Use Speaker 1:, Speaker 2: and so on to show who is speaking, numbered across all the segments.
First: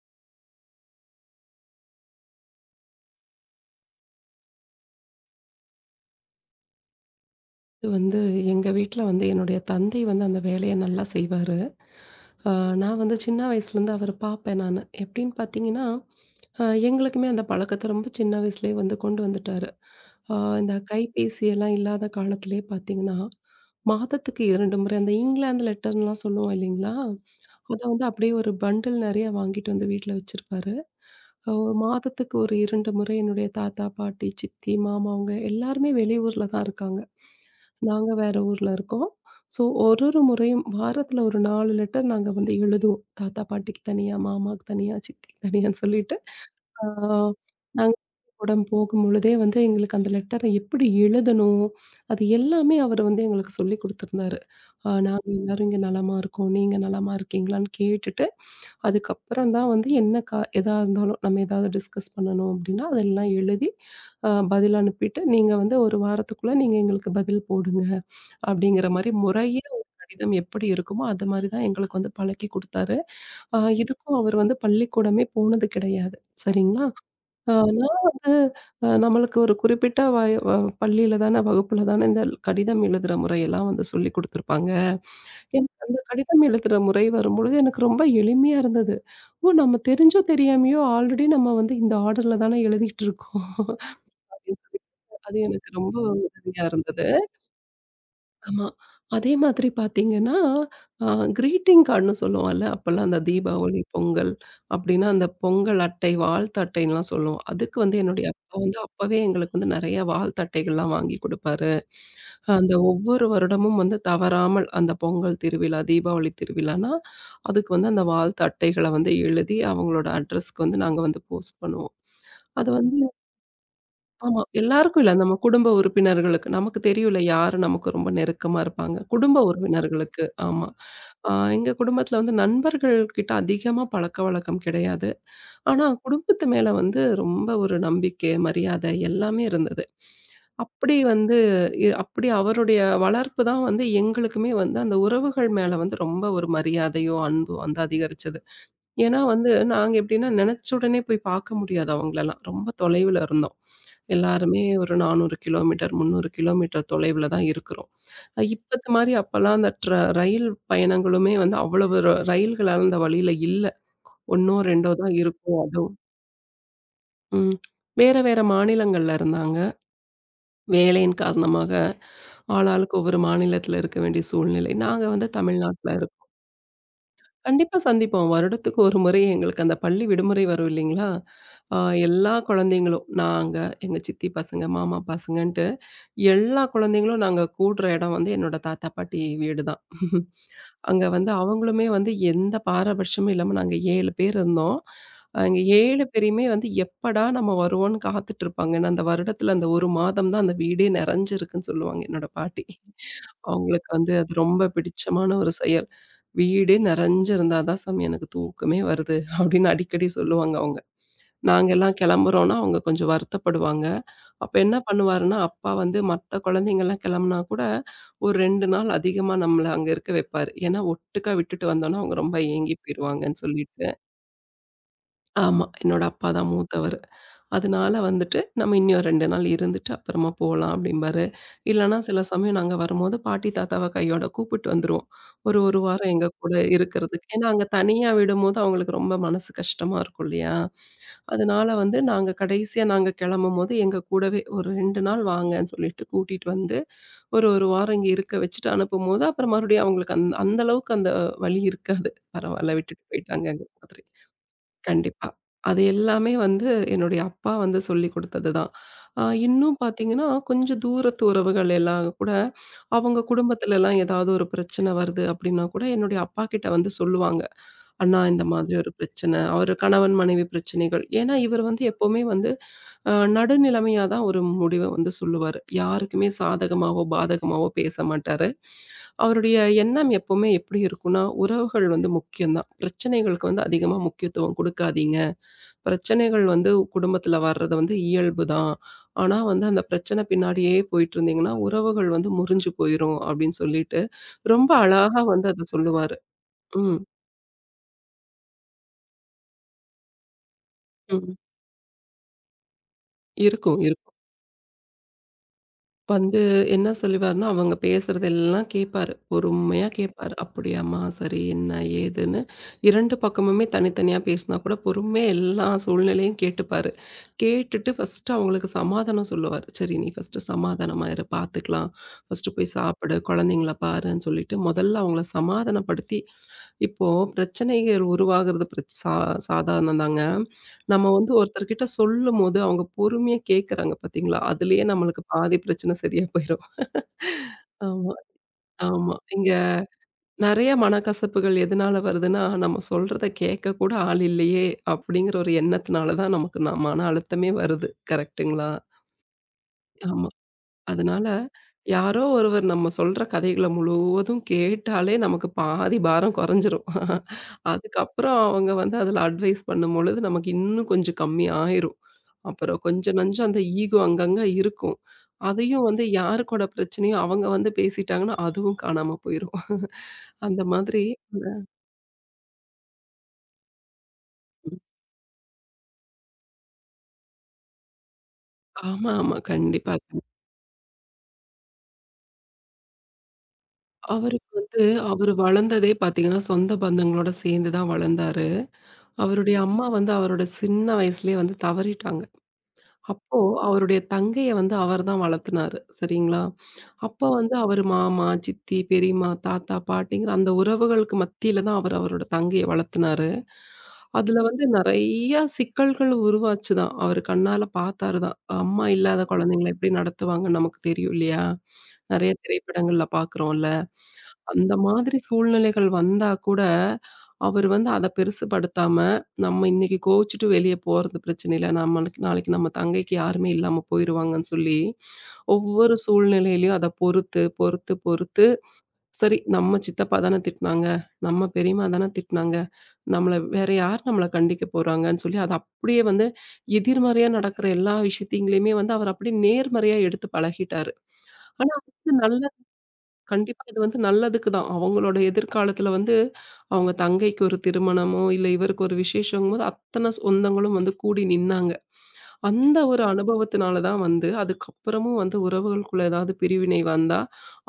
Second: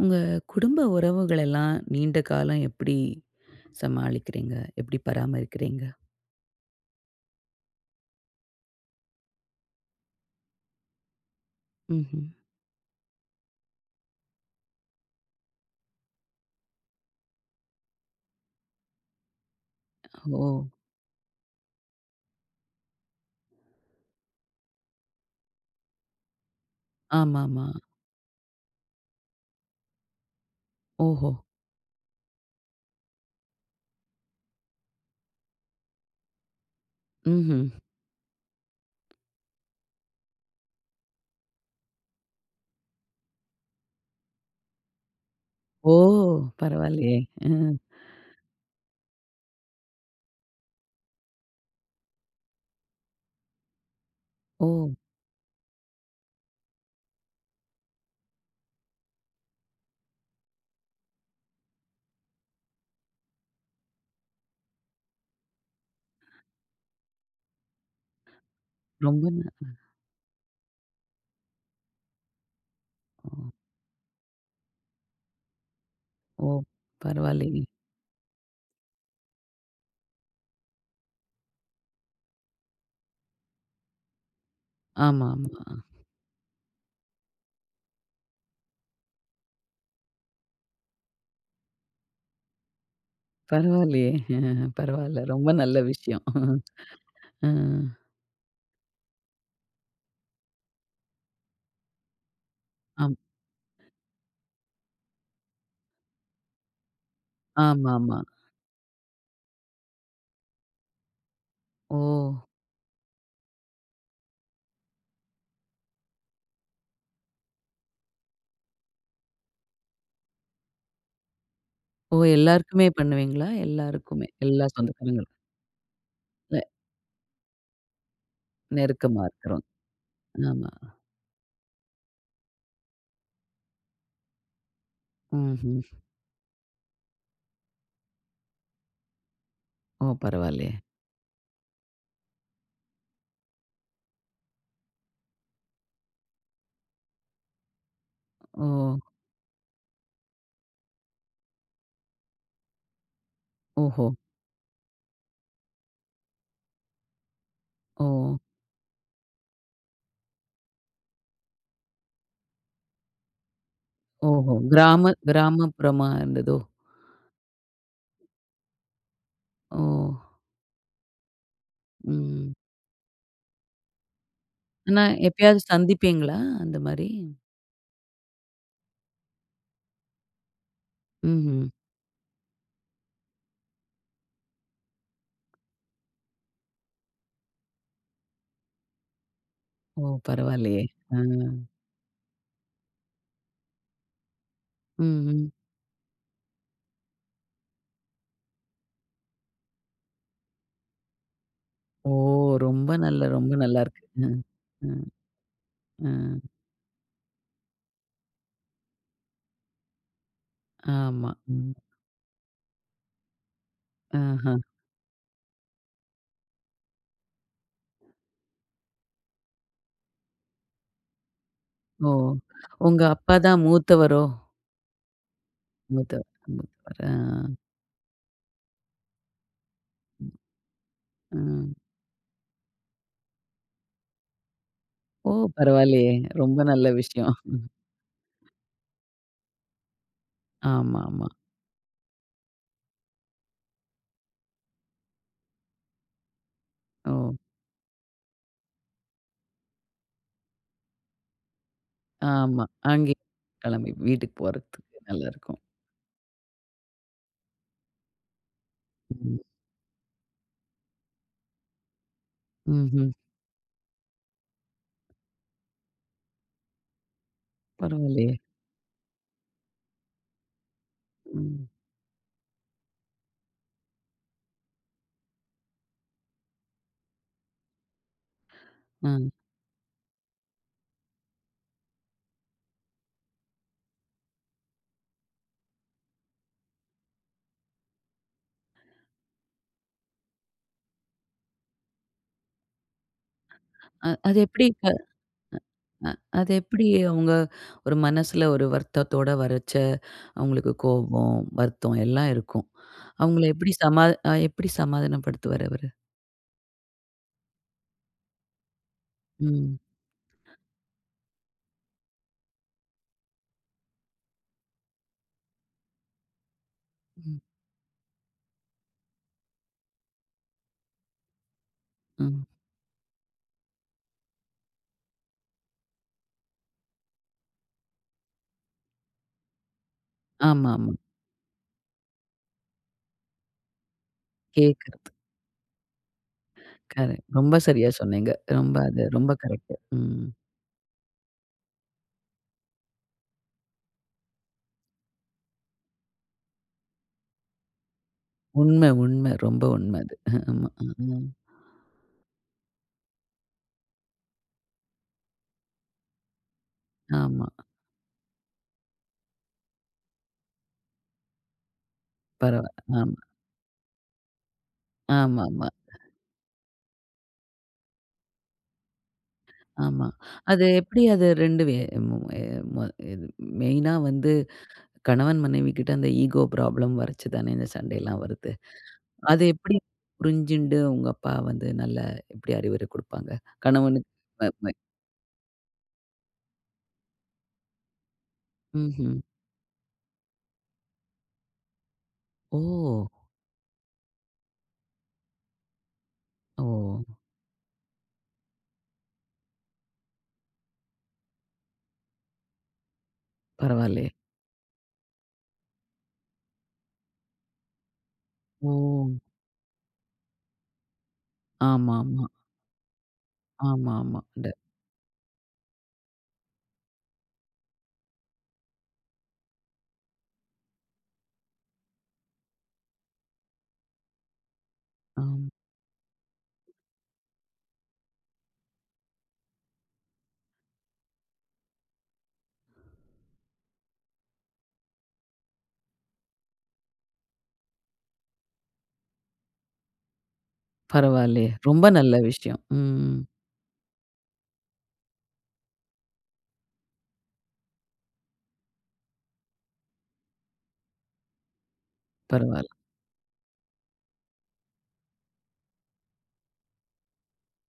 Speaker 1: உங்க குடும்ப உறவுகளெல்லாம் நீண்ட காலம் எப்படி சமாளிக்கிறீங்க? எப்படி பராமரிக்கிறீங்க?
Speaker 2: இது வந்து எங்க வீட்ல வந்து என்னுடைய தந்தை வந்து அந்த வேலைய நல்லா செய்வாரு.
Speaker 1: ம்ஹ்ம்.
Speaker 2: அ நான் வந்து சின்ன வயசுலேருந்து அவர பார்ப்பேன் நானு. எப்படின்னு பார்த்தீங்கன்னா, எங்களுக்குமே அந்த பழக்கத்த ரொம்ப சின்ன வயசுலயே வந்து கொண்டு வந்துட்டாரு. அ
Speaker 1: ஓ!
Speaker 2: இந்த கைபேசி எல்லாம் இல்லாத காலத்திலேயே பார்த்தீங்கன்னா, மாதத்துக்கு 2 முறை அந்த இங்கிலாந்து லெட்டர்ன்லாம் சொல்லுவோம் இல்லைங்களா?
Speaker 1: ஆமாமா.
Speaker 2: அத வந்து அப்படியே ஒரு பண்டில் நெறைய வாங்கிட்டு வந்து வீட்ல வச்சிருப்பாரு.
Speaker 1: ஓஹோ!
Speaker 2: ஒரு மாதத்துக்கு ஒரு 2 முறை என்னுடைய தாத்தா, பாட்டி, சித்தி, மாமா அவங்க எல்லாருமே வெளியூர்ல தான் இருக்காங்க.
Speaker 1: ம்ஹ்ம்.
Speaker 2: நாங்க வேற ஊர்ல இருக்கோம். ஸோ ஒரு ஒரு முறையும் வாரத்துல ஒரு 4 லெட்டர் நாங்க வந்து எழுதுவோம். தாத்தா, பாட்டிக்கு தனியா, மாமாவுக்கு தனியா, சித்திக்கு தனியான்னு
Speaker 1: ஓ!
Speaker 2: சொல்லிட்டு. ஆ
Speaker 1: பரவாயில்லையே! ம்.
Speaker 2: நாங்க கூட போகும்பொழுதே வந்து எங்களுக்கு அந்த லெட்டர எப்படி எழுதணும்? அது எல்லாமே அவரு வந்து எங்களுக்கு சொல்லிக் குடுத்திருந்தாரு.
Speaker 1: ஓ!
Speaker 2: நாங்க எல்லாரும் இங்க நலமா இருக்கோம். நீங்க நலமா இருக்கீங்களான்னு கேட்டுட்டு, அதுக்கப்புறம் தான் வந்து என்ன எதா இருந்தாலும் நம்ம ஏதாவது டிஸ்கஸ் பண்ணணும் அப்படின்னா, அதெல்லாம் எழுதி பதில் அனுப்பிட்டு, "நீங்க வந்து 1 வாரத்துக்குள்ள நீங்க எங்களுக்கு பதில் போடுங்க." அப்படிங்கிற மாரி
Speaker 1: ரொம்ப
Speaker 2: முறையா
Speaker 1: ந
Speaker 2: ஒரு கடிதம் எப்படி இருக்குமோ, அது மாரி தான் எங்களுக்கு வந்து பழக்கி குடுத்தாரு.
Speaker 1: ஓ!
Speaker 2: இதுக்கும் அவர் வந்து பள்ளிக்கூடமே போனது கிடையாது.
Speaker 1: ஓ!
Speaker 2: சரிங்களா? அ
Speaker 1: பரவாயில்லையே!
Speaker 2: நான் வந்து நம்மளுக்கு ஒரு குறிப்பிட்ட வய வ பள்ளியில தான, வகுப்புல தான இந்த கடிதம் எழுதுற முறையெல்லாம் வந்து சொல்லிக் குடுத்துருப்பாங்க.
Speaker 1: ஆமாமா.
Speaker 2: எனக்கு அந்த கடிதம் எழுதுற முறை வரும்பொழுது எனக்கு ரொம்ப எளிமையா இருந்தது. ஓ! நம்ம தெரிஞ்சோ தெரியாமயோ ஆல்ரெடி நம்ம வந்து இந்த ஆர்டர்ல தான எழுதிட்டு இருக்கோம்.
Speaker 1: பரவாயில்லையே!
Speaker 2: அப்படின்னு சொல்லி
Speaker 1: பரவாயில்ல.
Speaker 2: அது
Speaker 1: ரொம்ப
Speaker 2: எனக்கு
Speaker 1: நல்ல
Speaker 2: ரொம்ப
Speaker 1: விஷயம்.
Speaker 2: உதவியா இருந்தது.
Speaker 1: அ.
Speaker 2: ஆமா. அதே மாதிரி பார்த்தீங்கன்னா, அ கிரீட்டிங் கார்டுன்னு சொல்லுவோம்ல. அப்பலாம்
Speaker 1: ஆம்.
Speaker 2: அந்த தீபாவளி, பொங்கல் அப்டின்னா, அந்த பொங்கல் அட்டை, வாழ்த்து அட்டைன்லாம் சொல்லுவோம். அதுக்கு வந்து
Speaker 1: ஆமாமா.
Speaker 2: என்னுடைய அப்பா வந்து அப்பவே எங்களுக்கு வந்து நெறைய வாழ்த்து அட்டைகள்லாம் வாங்கி குடுப்பாரு.
Speaker 1: ஓ!
Speaker 2: அந்த ஒவ்வொரு வருடமும் வந்து தவறாமல் அந்த பொங்கல் திருவிழா, தீபாவளி திருவிழான்னா, அதுக்கு வந்து அந்த வாழ்த்து அட்டைகள வந்து எழுதி, அவங்களோட அட்ரஸ்க்கு வந்து நாங்க வந்து போஸ்ட் பண்ணுவோம்.
Speaker 1: ஓ!
Speaker 2: அது
Speaker 1: எல்லாருக்குமே
Speaker 2: வந்து
Speaker 1: பண்ணுவீங்களா? எல்லாருக்குமே.
Speaker 2: ஆமா.
Speaker 1: எல்லா
Speaker 2: எல்லாருக்கும் இல்ல.
Speaker 1: சொந்தக்காரங்களும்.
Speaker 2: நம்ம குடும்ப உறுப்பினர்களுக்கு.
Speaker 1: நெ
Speaker 2: நமக்கு தெரியும்ல யாரு நமக்கு ரொம்ப நெருக்கமா இருப்பாங்க.
Speaker 1: நெருக்கமா
Speaker 2: குடும்ப
Speaker 1: இருக்கிறோம்.
Speaker 2: உறவினர்களுக்கு. ஆமா.
Speaker 1: ஆமா.
Speaker 2: ஆ எங்க குடும்பத்தில வந்து நண்பர்கள் கிட்ட அதிகமா பழக்கவழக்கம் கிடையாது.
Speaker 1: ம்ஹ்ம்.
Speaker 2: ஆனா குடும்பத்து மேல வந்து ரொம்ப ஒரு நம்பிக்கை, மரியாதை எல்லாமே இருந்தது.
Speaker 1: ஓ! பரவாயில்லையே.
Speaker 2: அப்படி வந்து அப்படி அவருடைய வளர்ப்பு தான் வந்து எங்களுக்குமே வந்து அந்த உறவுகள் மேல வந்து ரொம்ப ஒரு மரியாதையோ, அன்போ வந்து அதிகரிச்சது.
Speaker 1: ஓ!
Speaker 2: ஏன்னா வந்து நாங்க எப்படின்னா நெனச்ச உடனே போய் பார்க்க முடியாது அவங்களலாம். ரொம்ப தொலைவுல இருந்தோம்.
Speaker 1: ஓஹோ!
Speaker 2: எல்லாருமே ஒரு 400 கிலோமீட்டர், 300 கிலோமீட்டர் தொலைவுல தான் இருக்கிறோம்.
Speaker 1: ஓ!
Speaker 2: இப்பத்து மாரி அப்பலாம் அந்த ரயில் பயணங்களுமே வந்து அவ்வளவு ரயில்கள் அந்த வழியில இல்ல.
Speaker 1: ஓஹோ!
Speaker 2: 1ஓ 2ஓ
Speaker 1: கிராம
Speaker 2: தான் இருக்கும்.
Speaker 1: கிராமப்புறமா இருந்ததோ!
Speaker 2: ம். வேற வேற மாநிலங்கள்ல இருந்தாங்க.
Speaker 1: ஓ!
Speaker 2: வேலையின் காரணமாக
Speaker 1: ம்.
Speaker 2: ஆளாளுக்கு ஒவ்வொரு மாநிலத்தில இருக்க வேண்டிய சூழ்நிலை.
Speaker 1: ஆனா
Speaker 2: நாங்க வந்து
Speaker 1: எப்பயாவது
Speaker 2: தமிழ்நாட்ல இருக்கோம்.
Speaker 1: சந்திப்பீங்களா? அந்த மாரி?
Speaker 2: கண்டிப்பா சந்திப்போம். வருடத்துக்கு ஒரு முறை எங்களுக்கு அந்த பள்ளி விடுமுறை வரும் இல்லைங்களா?
Speaker 1: ம்ஹ்ம்.
Speaker 2: ஆ எல்லா குழந்தைங்களும் நாங்க, எங்க சித்தி பசங்க, மாமா பசங்கன்ட்டு எல்லா குழந்தைங்களும் நாங்க கூடுற இடம் வந்து என்னோட தாத்தா, பாட்டி வீடு தான்.
Speaker 1: ஓ! பரவாயில்லையே.
Speaker 2: அங்க
Speaker 1: ஆ.
Speaker 2: வந்து அவங்களுமே வந்து எந்த பாரபட்சமும் இல்லாம நாங்க 7 பேர் இருந்தோம்.
Speaker 1: ம்ஹ்ம்.
Speaker 2: அங்க 7 பேரையுமே வந்து எப்படா நம்ம வருவோம்ன்னு காத்துட்ருப்பாங்க. ஏன்னா, அந்த வருடத்துல அந்த 1 மாதம் தான் அந்த வீடே நெறஞ்சிருக்குன்னு சொல்லுவாங்க
Speaker 1: ஓ!
Speaker 2: என்னோட பாட்டி.
Speaker 1: ரொம்ப நல்ல ரொம்ப
Speaker 2: அவங்களுக்கு
Speaker 1: நல்லாருக்கு.
Speaker 2: வந்து அது
Speaker 1: ம்.
Speaker 2: ரொம்ப
Speaker 1: ம்.
Speaker 2: பிடிச்சமான ஒரு செயல்.
Speaker 1: ம்.
Speaker 2: "வீடே நெறஞ்சிருந்தா தான் சாமி எனக்கு தூக்கமே வருது" அப்படின்னு அடிக்கடி சொல்லுவாங்க அவங்க.
Speaker 1: ஆமா. ம்.
Speaker 2: நாங்கலாம் கிளம்புறோம்னா அவங்க கொஞ்சம் வருத்தப்படுவாங்க. அப்ப
Speaker 1: ஆஹா.
Speaker 2: என்ன பண்ணுவாருன்னா, அப்பா வந்து மத்த குழந்தைங்கலாம் கிளம்புனா கூட, ஒரு 2 நாள் அதிகமா நம்மள அங்க இருக்க வைப்பாரு. ஏன்னா, ஒட்டுக்கா விட்டுட்டு வந்தோம்னா,
Speaker 1: ஓ!
Speaker 2: அவங்க ரொம்ப ஏங்கி
Speaker 1: உங்க அப்பா
Speaker 2: போயிருவாங்கன்னு
Speaker 1: தான்
Speaker 2: சொல்லிட்டு.
Speaker 1: மூத்தவரோ?
Speaker 2: ஆமா. என்னோட அப்பா
Speaker 1: மூத்தவர்
Speaker 2: தான்
Speaker 1: மூத்தவர்.
Speaker 2: மூத்தவரு.
Speaker 1: ஆ.
Speaker 2: அதனால வந்துட்டு, "நம்ம இன்னும் 2 நாள் இருந்துட்டு அப்புறமா போலாம்" அப்படிம்பாரு.
Speaker 1: ம்.
Speaker 2: இல்லன்னா சில சமயம் நாங்க வரும்போது பாட்டி, தாத்தாவ கையோட கூப்பிட்டு வந்துருவோம்.
Speaker 1: ஓ!
Speaker 2: ஒரு 1 வாரம்
Speaker 1: பரவாயில்லையே.
Speaker 2: எங்க கூட
Speaker 1: ரொம்ப நல்ல
Speaker 2: இருக்கிறதுக்கு.
Speaker 1: விஷயம்.
Speaker 2: ஏன்னா அங்க தனியா விடும்போது அவங்களுக்கு ரொம்ப மனசு கஷ்டமா இருக்கும் இல்லையா?
Speaker 1: ஆமாமா.
Speaker 2: அதனால வந்து நாங்க கடைசியா நாங்க கிளம்பும்போது எங்க கூடவே ஒரு 2 நாள் வாங்கன்னு சொல்லிட்டு கூட்டிட்டு வந்து,
Speaker 1: ஓ!
Speaker 2: ஒரு 1 வாரம் இங்க இருக்க வச்சுட்டு அனுப்பும்போது, அப்புறம் மறுபடியும் அவங்களுக்கு அந்த அந்த அளவுக்கு அந்த வலி இருக்காது.
Speaker 1: ஆமா.
Speaker 2: பரவால்ல விட்டுட்டு
Speaker 1: அங்கே
Speaker 2: போயிட்டாங்கங்கிற
Speaker 1: கிளம்பி
Speaker 2: மாதிரி.
Speaker 1: வீட்டுக்கு போறதுக்கு
Speaker 2: கண்டிப்பா.
Speaker 1: நல்லாருக்கும்.
Speaker 2: அது எல்லாமே வந்து என்னுடைய அப்பா வந்து சொல்லிக் குடுத்தது தான்.
Speaker 1: ம்.
Speaker 2: இன்னும் பார்த்தீங்கன்னா, கொஞ்சம் தூரத்து உறவுகள் எல்லாம் கூட,
Speaker 1: ம்ஹ்ம்.
Speaker 2: அவங்க குடும்பத்துலலாம் ஏதாவது ஒரு பிரச்சனை வருது அப்படின்னா கூட, என்னுடைய அப்பா கிட்ட வந்து சொல்லுவாங்க. அண்ணா
Speaker 1: பரவாயில்லையே!
Speaker 2: இந்த மாதிரி ஒரு பிரச்சனை. அவரு கணவன், மனைவி பிரச்சனைகள். ஏன்னா இவர்
Speaker 1: ம்.
Speaker 2: வந்து எப்பவுமே வந்து நடுநிலைமையா தான் ஒரு முடிவ வந்து சொல்லுவாரு. யாருக்குமே சாதகமாவோ, பாதகமாவோ பேச மாட்டாரு.
Speaker 1: ஆ.
Speaker 2: அவருடைய எண்ணம் எப்பவுமே எப்படி இருக்கும்னா, உறவுகள் வந்து முக்கியம் தான். பிரச்சனைகளுக்கு வந்து அதிகமா முக்கியத்துவம் குடுக்காதீங்க. பிரச்சனைகள் வந்து குடும்பத்துல வர்றது வந்து இயல்பு தான். ஆனா வந்து அந்த பிரச்சனை பின்னாடியே போயிட்டுருந்தீங்கன்னா, உறவுகள் வந்து முறிஞ்சு போயிரும் அப்படின்னு சொல்லிட்டு,
Speaker 1: அது எப்படி
Speaker 2: ரொம்ப
Speaker 1: இப்ப?
Speaker 2: அழகா வந்து அத
Speaker 1: அ
Speaker 2: சொல்லுவாரு.
Speaker 1: அது எப்படி
Speaker 2: ம்,
Speaker 1: அவங்க ஒரு மனசுல ஒரு வருத்தத்தோட வரச்ச அவங்களுக்கு
Speaker 2: ம்.
Speaker 1: கோபம், வருத்தம் எல்லாம் இருக்கும். அவங்கள எப்படி
Speaker 2: இருக்கும்,
Speaker 1: சமா
Speaker 2: இருக்கும்.
Speaker 1: எப்படி சமாதானப்படுத்துவாரு அவரு?
Speaker 2: வந்து என்ன சொல்லுவாருன்னா, அவங்க பேசுறதெல்லாம் கேட்பாரு.
Speaker 1: ம்.
Speaker 2: பொறுமையா கேட்பாரு. அப்படியாம்மா, சரி, என்ன ஏதுன்னு 2 பக்கமுமே தனித்தனியா பேசினா கூட பொறுமையா எல்லா சூழ்நிலையும் கேட்டுப்பாரு.
Speaker 1: ம்.
Speaker 2: கேட்டுட்டு ஃபர்ஸ்ட்டு அவங்களுக்கு சமாதானம் சொல்லுவாரு. சரி நீ ஃபர்ஸ்ட்டு சமாதானமா இரு பார்த்துக்கலாம்.
Speaker 1: ம்.
Speaker 2: ஃபர்ஸ்ட்டு போய் சாப்பிடு, குழந்தைங்கள பாருன்னு சொல்லிட்டு முதல்ல அவங்கள சமாதானப்படுத்தி இப்போ பிரச்சனைகள் உருவாகிறது பிரச் சா சாதாரணம் தாங்க.
Speaker 1: ஆமாமா.
Speaker 2: நம்ம வந்து ஒருத்தர்கிட்ட சொல்லும்போது, அவங்க பொறுமையா கேட்கறாங்க பார்த்தீங்களா? அதுலயே
Speaker 1: கேட்கறது.
Speaker 2: நம்மளுக்கு பாதி பிரச்சனை சரியா போயிரும்.
Speaker 1: கரெக்ட். ரொம்ப சரியா
Speaker 2: ஆமா,
Speaker 1: சொன்னீங்க. ரொம்ப அது
Speaker 2: ஆமா.
Speaker 1: ரொம்ப
Speaker 2: இங்க
Speaker 1: கரெக்ட். ம்.
Speaker 2: நெறைய மனக்கசப்புகள் எதனால வருதுன்னா, நம்ம சொல்றத கேட்க கூட ஆள் இல்லையே! அப்படிங்கிற ஒரு எண்ணத்தினால தான் நமக்கு மன அழுத்தமே வருது. கரெக்ட்டுங்களா?
Speaker 1: உண்ம, உண்ம. ரொம்ப உண்ம அது.
Speaker 2: ஆமா.
Speaker 1: ஆமா.
Speaker 2: அதனால,
Speaker 1: ம்.
Speaker 2: யாரோ ஒருவர் நம்ம சொல்ற கதைகள முழுவதும் கேட்டாலே நமக்கு பாதி பாரம் கொறஞ்சிரும்.
Speaker 1: ஆமா.
Speaker 2: அதுக்கப்புறம் அவங்க வந்து அதில அட்வைஸ் பண்ணும்பொழுது நமக்கு இன்னும் கொஞ்சம் கம்மி ஆயிரும். அப்புறம்
Speaker 1: பரவால்ல.
Speaker 2: கொஞ்சம்
Speaker 1: ஆமா.
Speaker 2: நஞ்சம் அந்த ஈகோ அங்கங்க இருக்கும்.
Speaker 1: ஆமாமா,
Speaker 2: அதையும் வந்து யாரு கூட பிரச்சனையோ அவங்க வந்து பேசிட்டாங்கன்னா, அதுவும் காணாம போயிரும்.
Speaker 1: ஆமா.
Speaker 2: அந்த
Speaker 1: அது
Speaker 2: மாதிரி
Speaker 1: எப்படி அது
Speaker 2: இந்த
Speaker 1: 2 வே மு எ மொ இது மெயினா வந்து கணவன் மனைவிகிட்ட அந்த ஈகோ ப்ராப்ளம் வறச்சு தானே இந்த சண்டைலாம் வருது.
Speaker 2: ஆமா, ஆமா.
Speaker 1: அது எப்படி
Speaker 2: கண்டிப்பா. கண்டிப்பா.
Speaker 1: புரிஞ்சுண்டு உங்க அப்பா வந்து நல்ல எப்படி அறிவுரை குடுப்பாங்க? கணவனுக்கு
Speaker 2: அவருக்கு
Speaker 1: வ வ
Speaker 2: வந்து அவரு வளர்ந்ததே பார்த்தீங்கன்னா, சொந்த பந்தங்களோட சேர்ந்து தான் வளர்ந்தாரு.
Speaker 1: ம்ஹ்ம்.
Speaker 2: அவருடைய அம்மா வந்து அவரோட சின்ன வயசுலயே வந்து தவறிட்டாங்க.
Speaker 1: ஓ!
Speaker 2: அப்போ அவருடைய தங்கைய வந்து அவர் தான் வளர்த்துனாரு. சரிங்களா?
Speaker 1: ஓ!
Speaker 2: அப்போ வந்து அவரு மாமா, சித்தி, பெரியம்மா, தாத்தா, பாட்டிங்கிற அந்த உறவுகளுக்கு மத்தியில தான் அவர் அவரோட தங்கைய வளர்த்துனாரு.
Speaker 1: பரவாயில்லையே.
Speaker 2: அதுல வந்து நெறைய சிக்கல்கள் உருவாச்சு தான். அவரு கண்ணால பார்த்தாரு தான்.
Speaker 1: ஓ!
Speaker 2: அம்மா இல்லாத குழந்தைங்கள எப்படி நடத்துவாங்கன்னு நமக்கு தெரியும் இல்லையா?
Speaker 1: ஆமாமா,
Speaker 2: நெறைய திரைப்படங்கள்ல பார்க்குறோம்ல.
Speaker 1: ஆமாமா.
Speaker 2: அந்த மாதிரி சூழ்நிலைகள் வந்தா கூட, அவரு வந்து அத பெருசுபடுத்தாம, நம்ம இன்னைக்கு கோவிச்சுட்டு வெளிய போறது பிரச்சனை இல்ல. நம்மளுக்கு நாளைக்கு நம்ம தங்கைக்கு யாருமே இல்லாம போயிருவாங்கன்னு சொல்லி,
Speaker 1: ஆம்.
Speaker 2: ஒவ்வொரு சூழ்நிலையிலயும் அத பொறுத்து, பொறுத்து, பொறுத்து, சரி நம்ம சித்தப்பா தான திட்டுனாங்க, நம்ம பெரியம்மா தான திட்டுனாங்க, நம்மள வேற யார் நம்மள கண்டிக்க போறாங்கன்னு சொல்லி, அத அப்படியே வந்து எதிர்மறையா நடக்கிற எல்லா விஷயத்தையுமே வந்து அவர் அப்படியே நேர்மறையா எடுத்து பழகிட்டாரு.
Speaker 1: பரவாயில்லையே.
Speaker 2: ஆனா,
Speaker 1: ரொம்ப
Speaker 2: வந்து
Speaker 1: நல்ல
Speaker 2: நல்ல
Speaker 1: விஷயம். ம்.
Speaker 2: கண்டிப்பா இது வந்து நல்லதுக்கு தான். அவங்களோட எதிர்காலத்துல வந்து, அவங்க தங்கைக்கு ஒரு திருமணமோ, இல்ல இவருக்கு ஒரு விசேஷங்கும்போது, அத்தன சொந்தங்களும் வந்து கூடி நின்னாங்க.
Speaker 1: பரவால்ல,
Speaker 2: அந்த ஒரு அனுபவத்தினால தான் வந்து, அதுக்கப்புறமும் வந்து உறவுகளுக்குள்ள ஏதாவது பிரிவினை வந்தா,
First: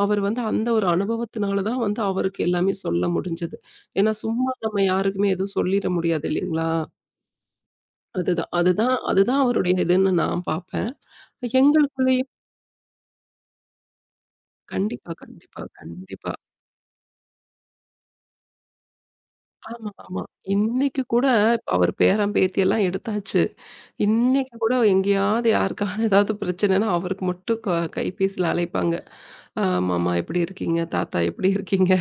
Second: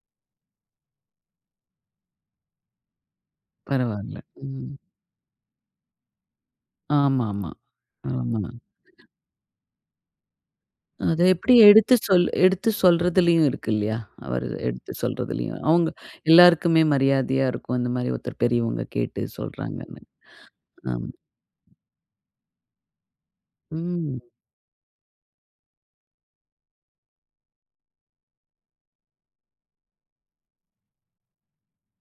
Speaker 2: அவர் வந்து அந்த ஒரு அனுபவத்தினால தான் வந்து அவருக்கு எல்லாமே சொல்ல முடிஞ்சது. ஏன்னா
Speaker 1: பரவால்ல.
Speaker 2: சும்மா
Speaker 1: ம்.
Speaker 2: நம்ம யாருக்குமே எதுவும் சொல்லிற முடியாது இல்லைங்களா?
Speaker 1: ஆமாமா, ஆமா.
Speaker 2: அதுதான்
Speaker 1: ஆமா.
Speaker 2: அதுதான் அதுதான் அவருடைய இதுன்னு நான் பார்ப்பேன்.
Speaker 1: அது எப்படி
Speaker 2: எங்களுக்குள்ளேயும்
Speaker 1: எடுத்து சொல்றதுலயும் இருக்கு இல்லையா? அவரு எடுத்து
Speaker 2: கண்டிப்பா,
Speaker 1: சொல்றதுலயும்.
Speaker 2: கண்டிப்பா,
Speaker 1: அவங்க
Speaker 2: கண்டிப்பா.
Speaker 1: எல்லாருக்குமே மரியாதையா இருக்கும். அந்த மாரி ஒருத்தர் பெரியவங்க கேட்டு
Speaker 2: ஆமா,
Speaker 1: சொல்றாங்கன்னு.
Speaker 2: ஆமா. இன்னைக்கு
Speaker 1: ஆமா.
Speaker 2: கூட இப்ப அவர் பேரன், பேத்தி எல்லாம் எடுத்தாச்சு.
Speaker 1: ம்.
Speaker 2: இன்னைக்கு கூட எங்கேயாவது யாருக்காவது ஏதாவது பிரச்சனைன்னா, அவருக்கு மட்டும் கைபேசியில அழைப்பாங்க. "அ மாமா எப்படி இருக்கீங்க? தாத்தா எப்படி இருக்கீங்க?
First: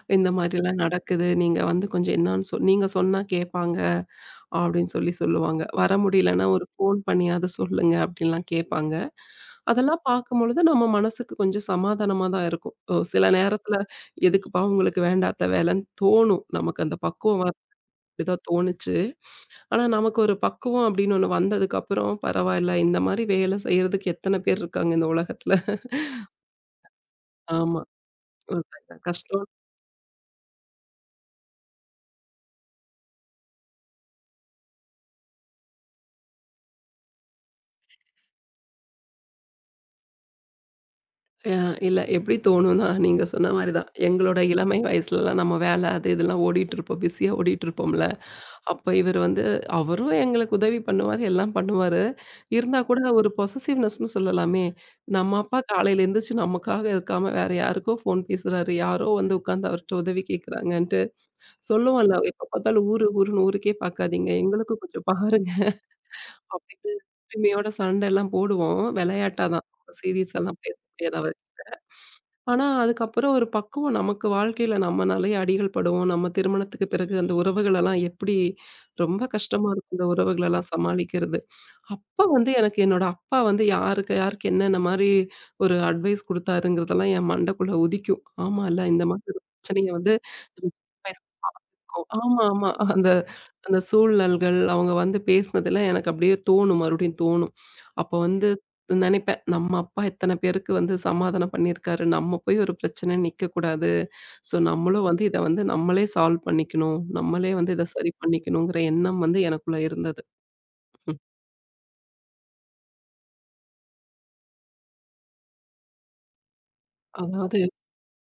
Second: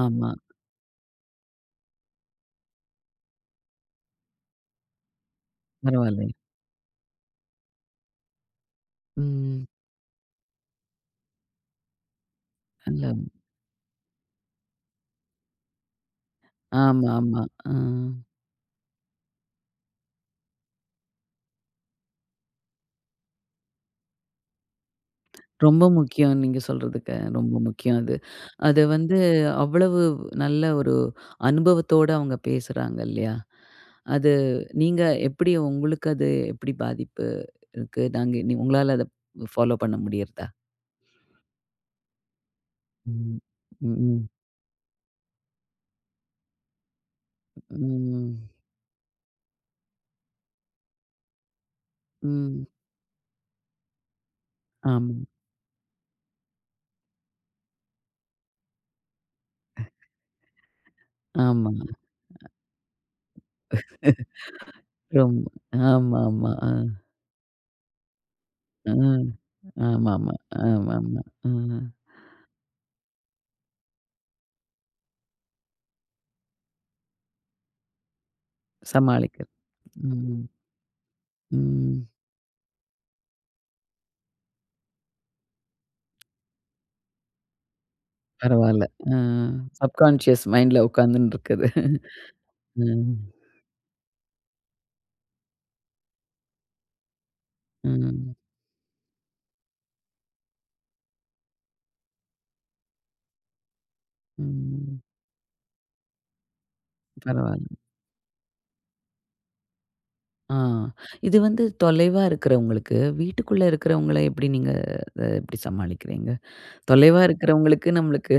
Speaker 1: ஆமா.
Speaker 2: இந்த மாதிரிலாம் நடக்குது. நீங்க வந்து கொஞ்சம் என்னான்னு நீங்க சொன்னா கேட்பாங்க." அப்படின்னு சொல்லி சொல்லுவாங்க. "வர
Speaker 1: பரவால்லை.
Speaker 2: முடியலன்னா ஒரு ஃபோன் பண்ணியாவது சொல்லுங்க." அப்படின்லாம் கேட்பாங்க.
Speaker 1: ம்.
Speaker 2: அதெல்லாம் பார்க்கும்பொழுது நம்ம மனசுக்கு கொஞ்சம் சமாதானமா தான் இருக்கும். ஓ
Speaker 1: இல்ல.
Speaker 2: சில நேரத்தில எதுக்குப்பா உங்களுக்கு வேண்டாத்த வேலைன்னு தோணும். நமக்கு அந்த
Speaker 1: ஆமா,
Speaker 2: பக்குவம்
Speaker 1: ஆமா.
Speaker 2: வர
Speaker 1: ஆ.
Speaker 2: அப்படிதான் தோணுச்சு. ஆனா நமக்கு ஒரு பக்குவம் அப்படின்னு ஒண்ணு வந்ததுக்கப்புறம், பரவாயில்ல இந்த மாரி வேலை செய்றதுக்கு எத்தன பேர் இருக்காங்க இந்த உலகத்துல.
Speaker 1: ரொம்ப முக்கியம் நீங்க சொல்றதுக்கு. ரொம்ப
Speaker 2: ஆமா.
Speaker 1: முக்கியம் அது.
Speaker 2: ஒரு
Speaker 1: அது வந்து
Speaker 2: கஷ்டம்.
Speaker 1: அவ்வளவு நல்ல ஒரு அனுபவத்தோட அவங்க பேசுறாங்க இல்லையா? அது நீங்க எப்படி உங்களுக்கு அது எப்படி பாதிப்பு இருக்கு? நாங்க நீ உங்களால அத ஃபாலோ பண்ண முடியறதா?
Speaker 2: அ இல்ல எப்படி தோணும்னா, நீங்க
Speaker 1: ம்.
Speaker 2: சொன்ன மாரி தான்.
Speaker 1: ம்.
Speaker 2: எங்களோட இளமை வயசுலலாம் நம்ம வேலை அது இதெல்லாம் ஓடிட்டு இருப்போம். பிஸியா ஓடிட்டு இருப்போம்ல.
Speaker 1: ம்.
Speaker 2: அப்ப இவர் வந்து அவரும் எங்களுக்கு உதவி பண்ணுவாரு, எல்லாம் பண்ணுவாரு.
Speaker 1: ம்.
Speaker 2: இருந்தா கூட ஒரு பொசசிவ்னஸ்ன்னு சொல்லலாமே.
Speaker 1: ஆமா.
Speaker 2: நம்ம அப்பா காலையில எந்திரிச்சு நமக்காக இருக்காம வேற யாருக்கோ ஃபோன் பேசுறாரு, யாரோ வந்து உட்கார்ந்து அவர்ட்ட உதவி கேட்கறாங்கன்ட்டு
Speaker 1: ஆமா.
Speaker 2: சொல்லுவோம்ல, எப்ப பார்த்தாலும் ஊரு ஊருன்னு ஊருக்கே பார்க்காதீங்க. எங்களுக்கும் கொஞ்சம்
Speaker 1: ரொம்ப.
Speaker 2: பாருங்க
Speaker 1: ஆமாமா. அ.
Speaker 2: அப்படின்னு உரிமையோட சண்டைலாம் போடுவோம்.
Speaker 1: அ.
Speaker 2: விளையாட்டா தான்.
Speaker 1: ஆமாமா.
Speaker 2: சீரியஸா எல்லாம் பேச முடியாது
Speaker 1: ஆமாமா.
Speaker 2: அவரு.
Speaker 1: அ.
Speaker 2: ஆனா அதுக்கப்புறம் ஒரு பக்குவம் நமக்கு வாழ்க்கையில நம்ம நெறைய அடிகள் படுவோம். நம்ம திருமணத்துக்கு பிறகு அந்த உறவுகளெல்லாம் எப்படி ரொம்ப
Speaker 1: சமாளிக்கிறது.
Speaker 2: கஷ்டமா இருக்கும் இந்த
Speaker 1: ம்.
Speaker 2: உறவுகளெல்லாம் சமாளிக்கிறது.
Speaker 1: ம்.
Speaker 2: அப்ப வந்து எனக்கு என்னோட அப்பா வந்து யாருக்கு யாருக்கு என்னென்ன மாரி ஒரு அட்வைஸ் குடுத்தாருங்கிறதெல்லாம் என் மண்டைக்குள்ள உதிக்கும்.
Speaker 1: பரவால்ல.
Speaker 2: ஆமால்ல இந்த
Speaker 1: அ.
Speaker 2: மாதிரி ஒரு பிரச்சனைய வந்து
Speaker 1: சப்கான்ஷியஸ் மைண்ட்ல உட்காந்துன்னு இருக்குது.
Speaker 2: ஆமா, ஆமா. அந்த
Speaker 1: ம்.
Speaker 2: அந்த சூழல்கள், அவங்க வந்து பேசினதெல்லாம் எனக்கு அப்படியே தோணும், மறுபடியும் தோணும். அப்போ
Speaker 1: ம்.
Speaker 2: வந்து நெனைப்பேன், நம்ம அப்பா இத்தன பேருக்கு வந்து சமாதானம் பண்ணியிருக்காரு. நம்ம போய் ஒரு பிரச்சனைல நிக்கக்கூடாது. ஸோ,
Speaker 1: ம்.
Speaker 2: நம்மளும் வந்து இத வந்து நம்மளே சால்வ் பண்ணிக்கணும். நம்மளே வந்து
Speaker 1: பரவால்ல.
Speaker 2: இத சரி பண்ணிக்கணுங்கிற எண்ணம் வந்து எனக்குள்ள இருந்தது.
Speaker 1: ஆ.
Speaker 2: ம்.
Speaker 1: இது வந்து தொலைவா இருக்கிறவங்களுக்கு, வீட்டுக்குள்ள இருக்கிறவங்கள எப்படி நீங்க அத எப்படி சமாளிக்கிறீங்க? தொலைவா
Speaker 2: அதாவது
Speaker 1: இருக்கிறவங்களுக்கு நம்மளுக்கு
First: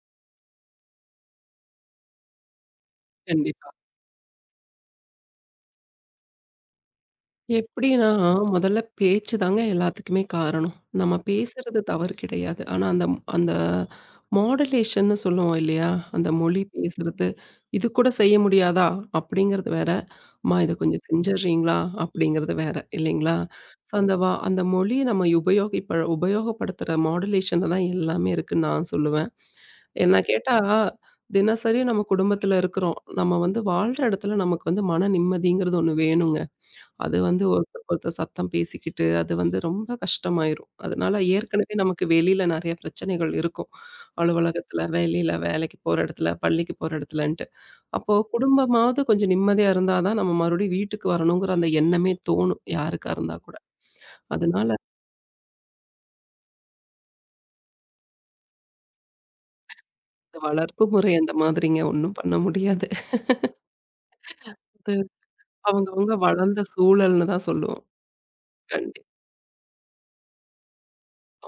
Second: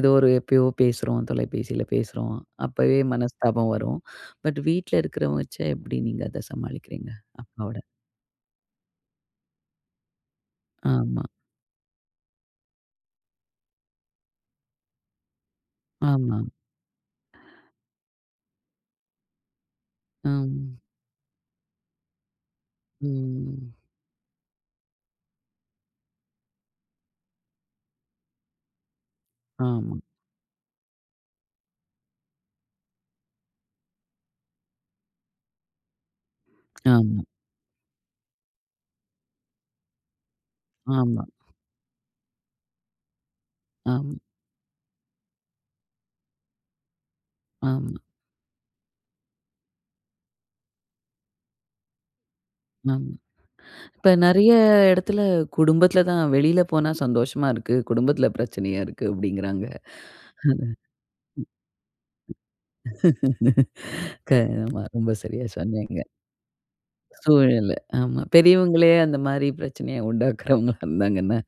Speaker 1: ஏதோ ஒரு எப்பயோ பேசுறோம், தொலைபேசியில பேசுறோம். அப்பவே
Speaker 2: கண்டிப்பா.
Speaker 1: மனஸ்தாபம் வரும். பட் வீட்ல இருக்கிறவங்க வச்சா எப்படி நீங்க அத சமாளிக்கிறீங்க? அப்பாவோட.
Speaker 2: எப்படின்னா, முதல்ல பேச்சு தாங்க எல்லாத்துக்குமே காரணம். நம்ம
Speaker 1: ஆமா,
Speaker 2: பேசுறது தவறு கிடையாது. ஆனா, அந்த அந்த மாடுலேஷன்னு சொல்லுவோம் இல்லையா? அந்த
Speaker 1: ஆமா.
Speaker 2: மொழி பேசுறது, "இது கூட செய்ய முடியாதா?" அப்படிங்கிறது வேற. "அம்மா இத
Speaker 1: ம்,
Speaker 2: கொஞ்சம் செஞ்சர்றீங்களா?" அப்படிங்கிறது வேற இல்லைங்களா?
Speaker 1: ம்.
Speaker 2: ஸோ அந்த அந்த மொழிய நம்ம உபயோகப்படுத்துற மாடுலேஷன்ல தான் எல்லாமே இருக்குன்னு நான் சொல்லுவேன்.
Speaker 1: ஆமா,
Speaker 2: என்ன கேட்டா, தினசரி நம்ம குடும்பத்தில இருக்கிறோம். நம்ம வந்து வாழ்ற இடத்துல நமக்கு வந்து மன நிம்மதிங்கிறது ஒண்ணு வேணுங்க. அது
Speaker 1: ஆமா,
Speaker 2: வந்து ஒருத்தருக்கு ஒருத்தர் சத்தம் பேசிக்கிட்டு, அது வந்து ரொம்ப கஷ்டமாயிரும். அதனால
Speaker 1: ஆமா,
Speaker 2: ஏற்கனவே நமக்கு வெளியில நெறைய பிரச்சனைகள் இருக்கும்.
Speaker 1: ஆமா,
Speaker 2: அலுவலகத்துல, வெளியில வேலைக்கு போற இடத்துல, பள்ளிக்கு போற இடத்துலன்ட்டு.
Speaker 1: ஆமா,
Speaker 2: அப்போ குடும்பமாவது கொஞ்சம் நிம்மதியா இருந்தா தான் நம்ம மறுபடியும் வீட்டுக்கு வரணுங்கிற அந்த எண்ணமே தோணும்,
Speaker 1: ஆமா.
Speaker 2: யாருக்கா இருந்தா கூட.
Speaker 1: இப்ப நெறைய
Speaker 2: அதனால
Speaker 1: இடத்துல குடும்பத்தில தான் வெளியில போனா சந்தோஷமா இருக்கு. குடும்பத்தில பிரச்சனையா இருக்கு அப்படிங்கிறாங்க.
Speaker 2: இந்த வளர்ப்பு முறை அந்த மாதிரிங்க. ஒண்ணும் பண்ண முடியாது.
Speaker 1: க ஆமா
Speaker 2: அது
Speaker 1: ரொம்ப சரியா சொன்னீங்க.
Speaker 2: அவங்கவங்க வளர்ந்த சூழல்னு தான்
Speaker 1: சூழலு.
Speaker 2: சொல்லுவோம்.
Speaker 1: ஆமா. பெரியவங்களே
Speaker 2: கண்டிப்பா.
Speaker 1: அந்த மாரி பிரச்சனைய உண்டாக்குறவங்களா இருந்தாங்கன்னா,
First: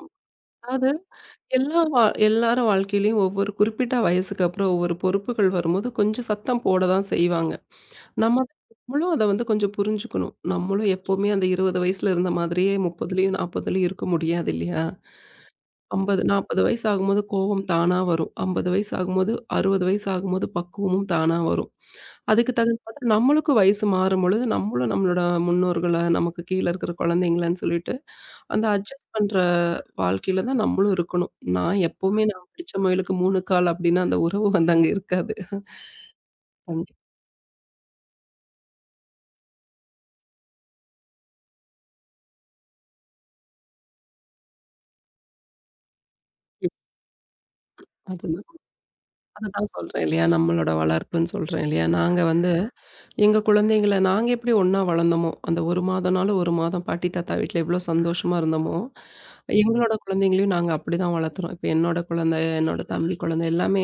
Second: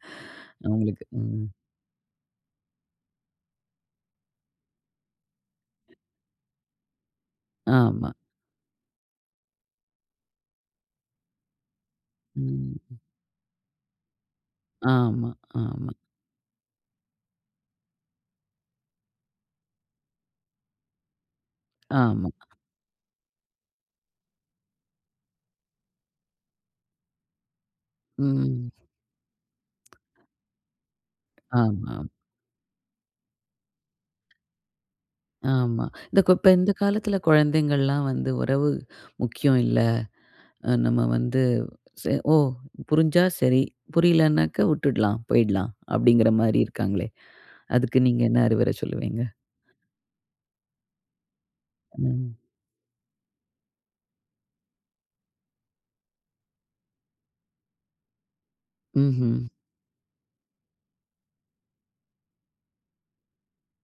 Speaker 2: அது
Speaker 1: அவங்களுக்கு. ம்.
Speaker 2: எல்லா வா எல்லார் வாழ்க்கையிலயும் ஒவ்வொரு குறிப்பிட்ட வயசுக்கு அப்புறம் ஒவ்வொரு பொறுப்புகள் வரும்போது கொஞ்சம் சத்தம் போட தான் செய்வாங்க.
Speaker 1: ஆமா.
Speaker 2: நம்ம நம்மளும் அத வந்து கொஞ்சம் புரிஞ்சுக்கணும். நம்மளும் எப்பவுமே அந்த 20 வயசுல இருந்த மாதிரியே
Speaker 1: ம்.
Speaker 2: 30லயும், 40லயும் இருக்க முடியாது இல்லையா?
Speaker 1: ஆமா, ஆமா,
Speaker 2: 50 40 வயசு ஆகும்போது கோவம் தானா வரும். 50 வயசு ஆகும்போது 60 வயசு ஆகும்போது பக்குவமும் தானா வரும்.
Speaker 1: ஆமா.
Speaker 2: அதுக்கு தகுந்த மாதிரி நம்மளுக்கும் வயசு மாறும்பொழுது நம்மளும் நம்மளோட முன்னோர்கள, நமக்கு கீழ இருக்கிற குழந்தைங்களன்னு சொல்லிட்டு அந்த
Speaker 1: ம்.
Speaker 2: அட்ஜஸ்ட் பண்ற வாழ்க்கையில தான் நம்மளும் இருக்கணும். நான்
Speaker 1: ஆமா,
Speaker 2: எப்பவுமே நான் பிடிச்ச முயலுக்கு 3 கால் அப்டின்னா, அந்த உறவு வந்து அங்க இருக்காது.
Speaker 1: ஆமா. இந்த கு இப்ப இந்த
Speaker 2: கண்டிப்பா.
Speaker 1: காலத்துல குழந்தைங்கள்லாம் வந்து உறவு முக்கியம் இல்ல. அ நம்ம வந்து ஓ! புரிஞ்சா சரி, புரியலனாக்க விட்டுடலாம், போயிடலாம் அப்படிங்கிற மாரி இருக்காங்களே. அதுக்கு நீங்க என்ன
Speaker 2: அதுதான்.
Speaker 1: அறிவுரை சொல்லுவீங்க?
Speaker 2: அதுதான் சொல்றேன் இல்லையா? நம்மளோட வளர்ப்புன்னு சொல்றேன் இல்லையா? நாங்க
Speaker 1: ம்.
Speaker 2: வந்து எங்க குழந்தைங்கள நாங்க எப்படி ஒண்ணா வளர்ந்தோமோ, அந்த 1 மாதம்னாலும் 1 மாதம் பாட்டி, தாத்தா வீட்ல எவ்வளோ சந்தோஷமா இருந்தோமோ,
Speaker 1: ம்ஹ்ம்.
Speaker 2: எங்களோட குழந்தைங்களையும் நாங்க அப்படிதான் வளர்த்துறோம். இப்ப என்னோட குழந்தை, என்னோட தம்பி குழந்தை எல்லாமே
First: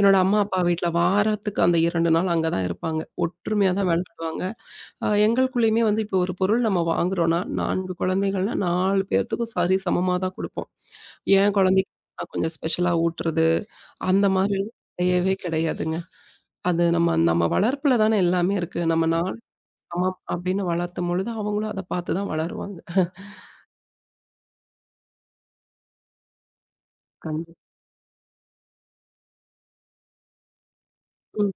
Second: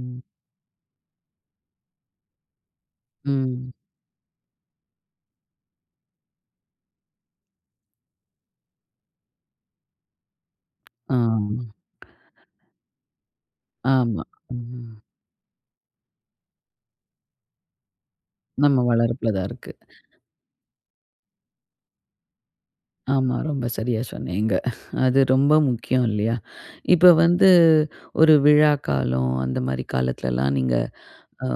Speaker 2: என்னோட அம்மா, அப்பா வீட்ல வாரத்துக்கு அந்த 2 நாள் அங்க தான் இருப்பாங்க. ஒற்றுமையா
Speaker 1: ம்.
Speaker 2: தான் விளையாடுவாங்க. எங்களுக்குள்ளயுமே வந்து இப்போ ஒரு பொருள் நம்ம வாங்குறோம்னா, 4 குழந்தைகள்னா 4 பேர்த்துக்கும் சரி சமமா தான் குடுப்போம். என்
Speaker 1: ஆமா,
Speaker 2: குழந்தைக்கு நான் கொஞ்சம் ஸ்பெஷலா ஊட்டுறது,
Speaker 1: ஆமா.
Speaker 2: அந்த மாதிரி எல்லாம்
Speaker 1: ம்.
Speaker 2: கிடையவே கிடையாதுங்க. அது நம்ம நம்ம வளர்ப்புல தானே எல்லாமே இருக்கு.
Speaker 1: நம்ம
Speaker 2: நம்ம
Speaker 1: வளர்ப்புல
Speaker 2: 4
Speaker 1: தான் இருக்கு.
Speaker 2: சமம் அப்படின்னு வளர்த்தும் பொழுது, அவங்களும் அத பார்த்து தான் வளருவாங்க.
Speaker 1: ஆமா, ரொம்ப சரியா சொன்னீங்க. அது ரொம்ப முக்கியம் இல்லையா? இப்ப வந்து
Speaker 2: கண்டிப்பா.
Speaker 1: ஒரு விழா காலம் அந்த மாரி காலத்துலலாம் நீங்க அ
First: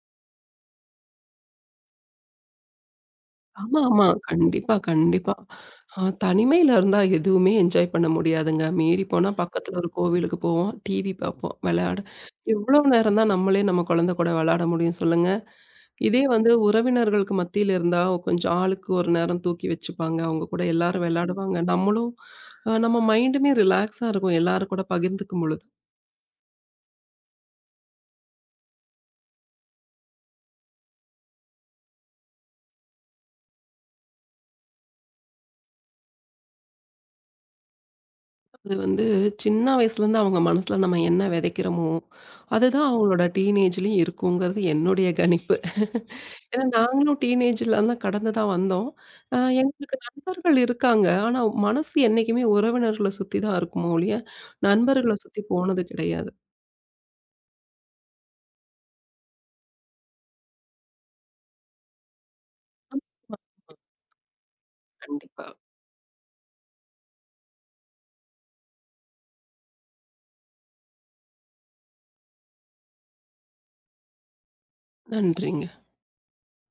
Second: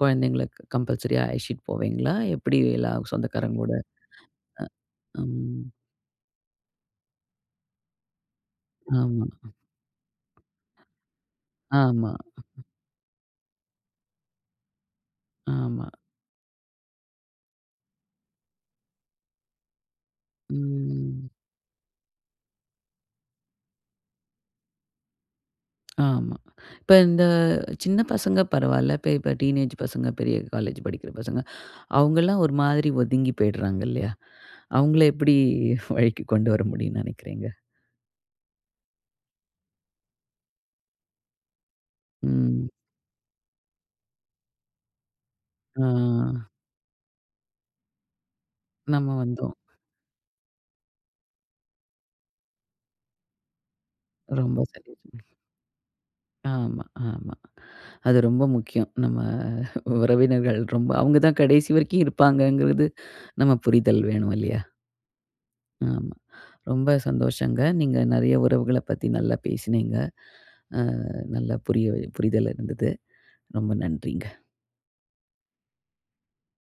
Speaker 1: குழந்தைங்கள கம்பல்சரியா அழைச்சிட்டு போவீங்களா? எப்படி எல்லா சொந்தக்காரங்களோட?
Speaker 2: ஆமா, ஆமா. கண்டிப்பா, கண்டிப்பா.
Speaker 1: ம்.
Speaker 2: தனிமையில இருந்தா எதுவுமே என்ஜாய் பண்ண முடியாதுங்க. மீறி
Speaker 1: ஆமா,
Speaker 2: போனா பக்கத்துல ஒரு கோவிலுக்கு போவோம், டிவி பார்ப்போம், விளையாட
Speaker 1: ஆமா,
Speaker 2: எவ்வளோ நேரம் தான் நம்மளே நம்ம குழந்தை கூட விளையாட முடியும் சொல்லுங்க?
Speaker 1: ஆமா.
Speaker 2: இதே வந்து உறவினர்களுக்கு மத்தியில இருந்தா கொஞ்சம் ஆளுக்கு ஒரு நேரம் தூக்கி வச்சுப்பாங்க. அவங்க கூட எல்லாரும்
Speaker 1: ம்.
Speaker 2: விளையாடுவாங்க. நம்மளும் நம்ம மைண்டுமே ரிலாக்ஸா இருக்கும் எல்லாரு கூட பகிர்ந்துக்கும் பொழுது.
Speaker 1: ஆமா. இப்ப இந்த சின்ன பசங்க பரவால்ல. இப்ப இப்ப டீனேஜ் பசங்க, பெரிய காலேஜ் படிக்கிற பசங்க, அவங்கலாம் ஒரு மாதிரி ஒதுங்கி போயிடுறாங்க இல்லையா? அவங்கள எப்படி வழிக்கு கொண்டு வர முடியும்னு நினைக்கிறீங்க?
Speaker 2: அது வந்து சின்ன வயசுலேருந்து அவங்க மனசுல நம்ம என்ன விதைக்கிறோமோ,
Speaker 1: ம்.
Speaker 2: அதுதான் அவங்களோட டீனேஜ்லயும் இருக்குங்கிறது என்னுடைய கணிப்பு.
Speaker 1: ஆ,
Speaker 2: ஏன்னா நாங்களும் டீனேஜ்ல தான் கடந்து தான் வந்தோம்.
Speaker 1: நம்ம
Speaker 2: அ
Speaker 1: வந்தோம்.
Speaker 2: எங்களுக்கு நண்பர்கள் இருக்காங்க. ஆனா மனசு என்னைக்குமே உறவினர்கள சுத்தி தான் இருக்குமோ ஒழிய,
Speaker 1: ரொம்ப சரியா
Speaker 2: நண்பர்கள
Speaker 1: சொன்னீங்க.
Speaker 2: சுத்தி போனது கிடையாது.
Speaker 1: ஆமா, ஆமா. அது ரொம்ப முக்கியம். நம்ம உறவினர்கள் ரொம்ப அவங்க தான் கடைசி வரைக்கும் இருப்பாங்கங்கிறது நம்ம புரிதல் வேணும் இல்லையா?
Speaker 2: கண்டிப்பா.
Speaker 1: ஆமா. ரொம்ப சந்தோஷங்க. நீங்க நெறைய உறவுகள பத்தி நல்லா பேசினீங்க. அ நல்லா புரிய புரிதல் இருந்தது. ரொம்ப நன்றிங்க.
Speaker 2: நன்றிங்க.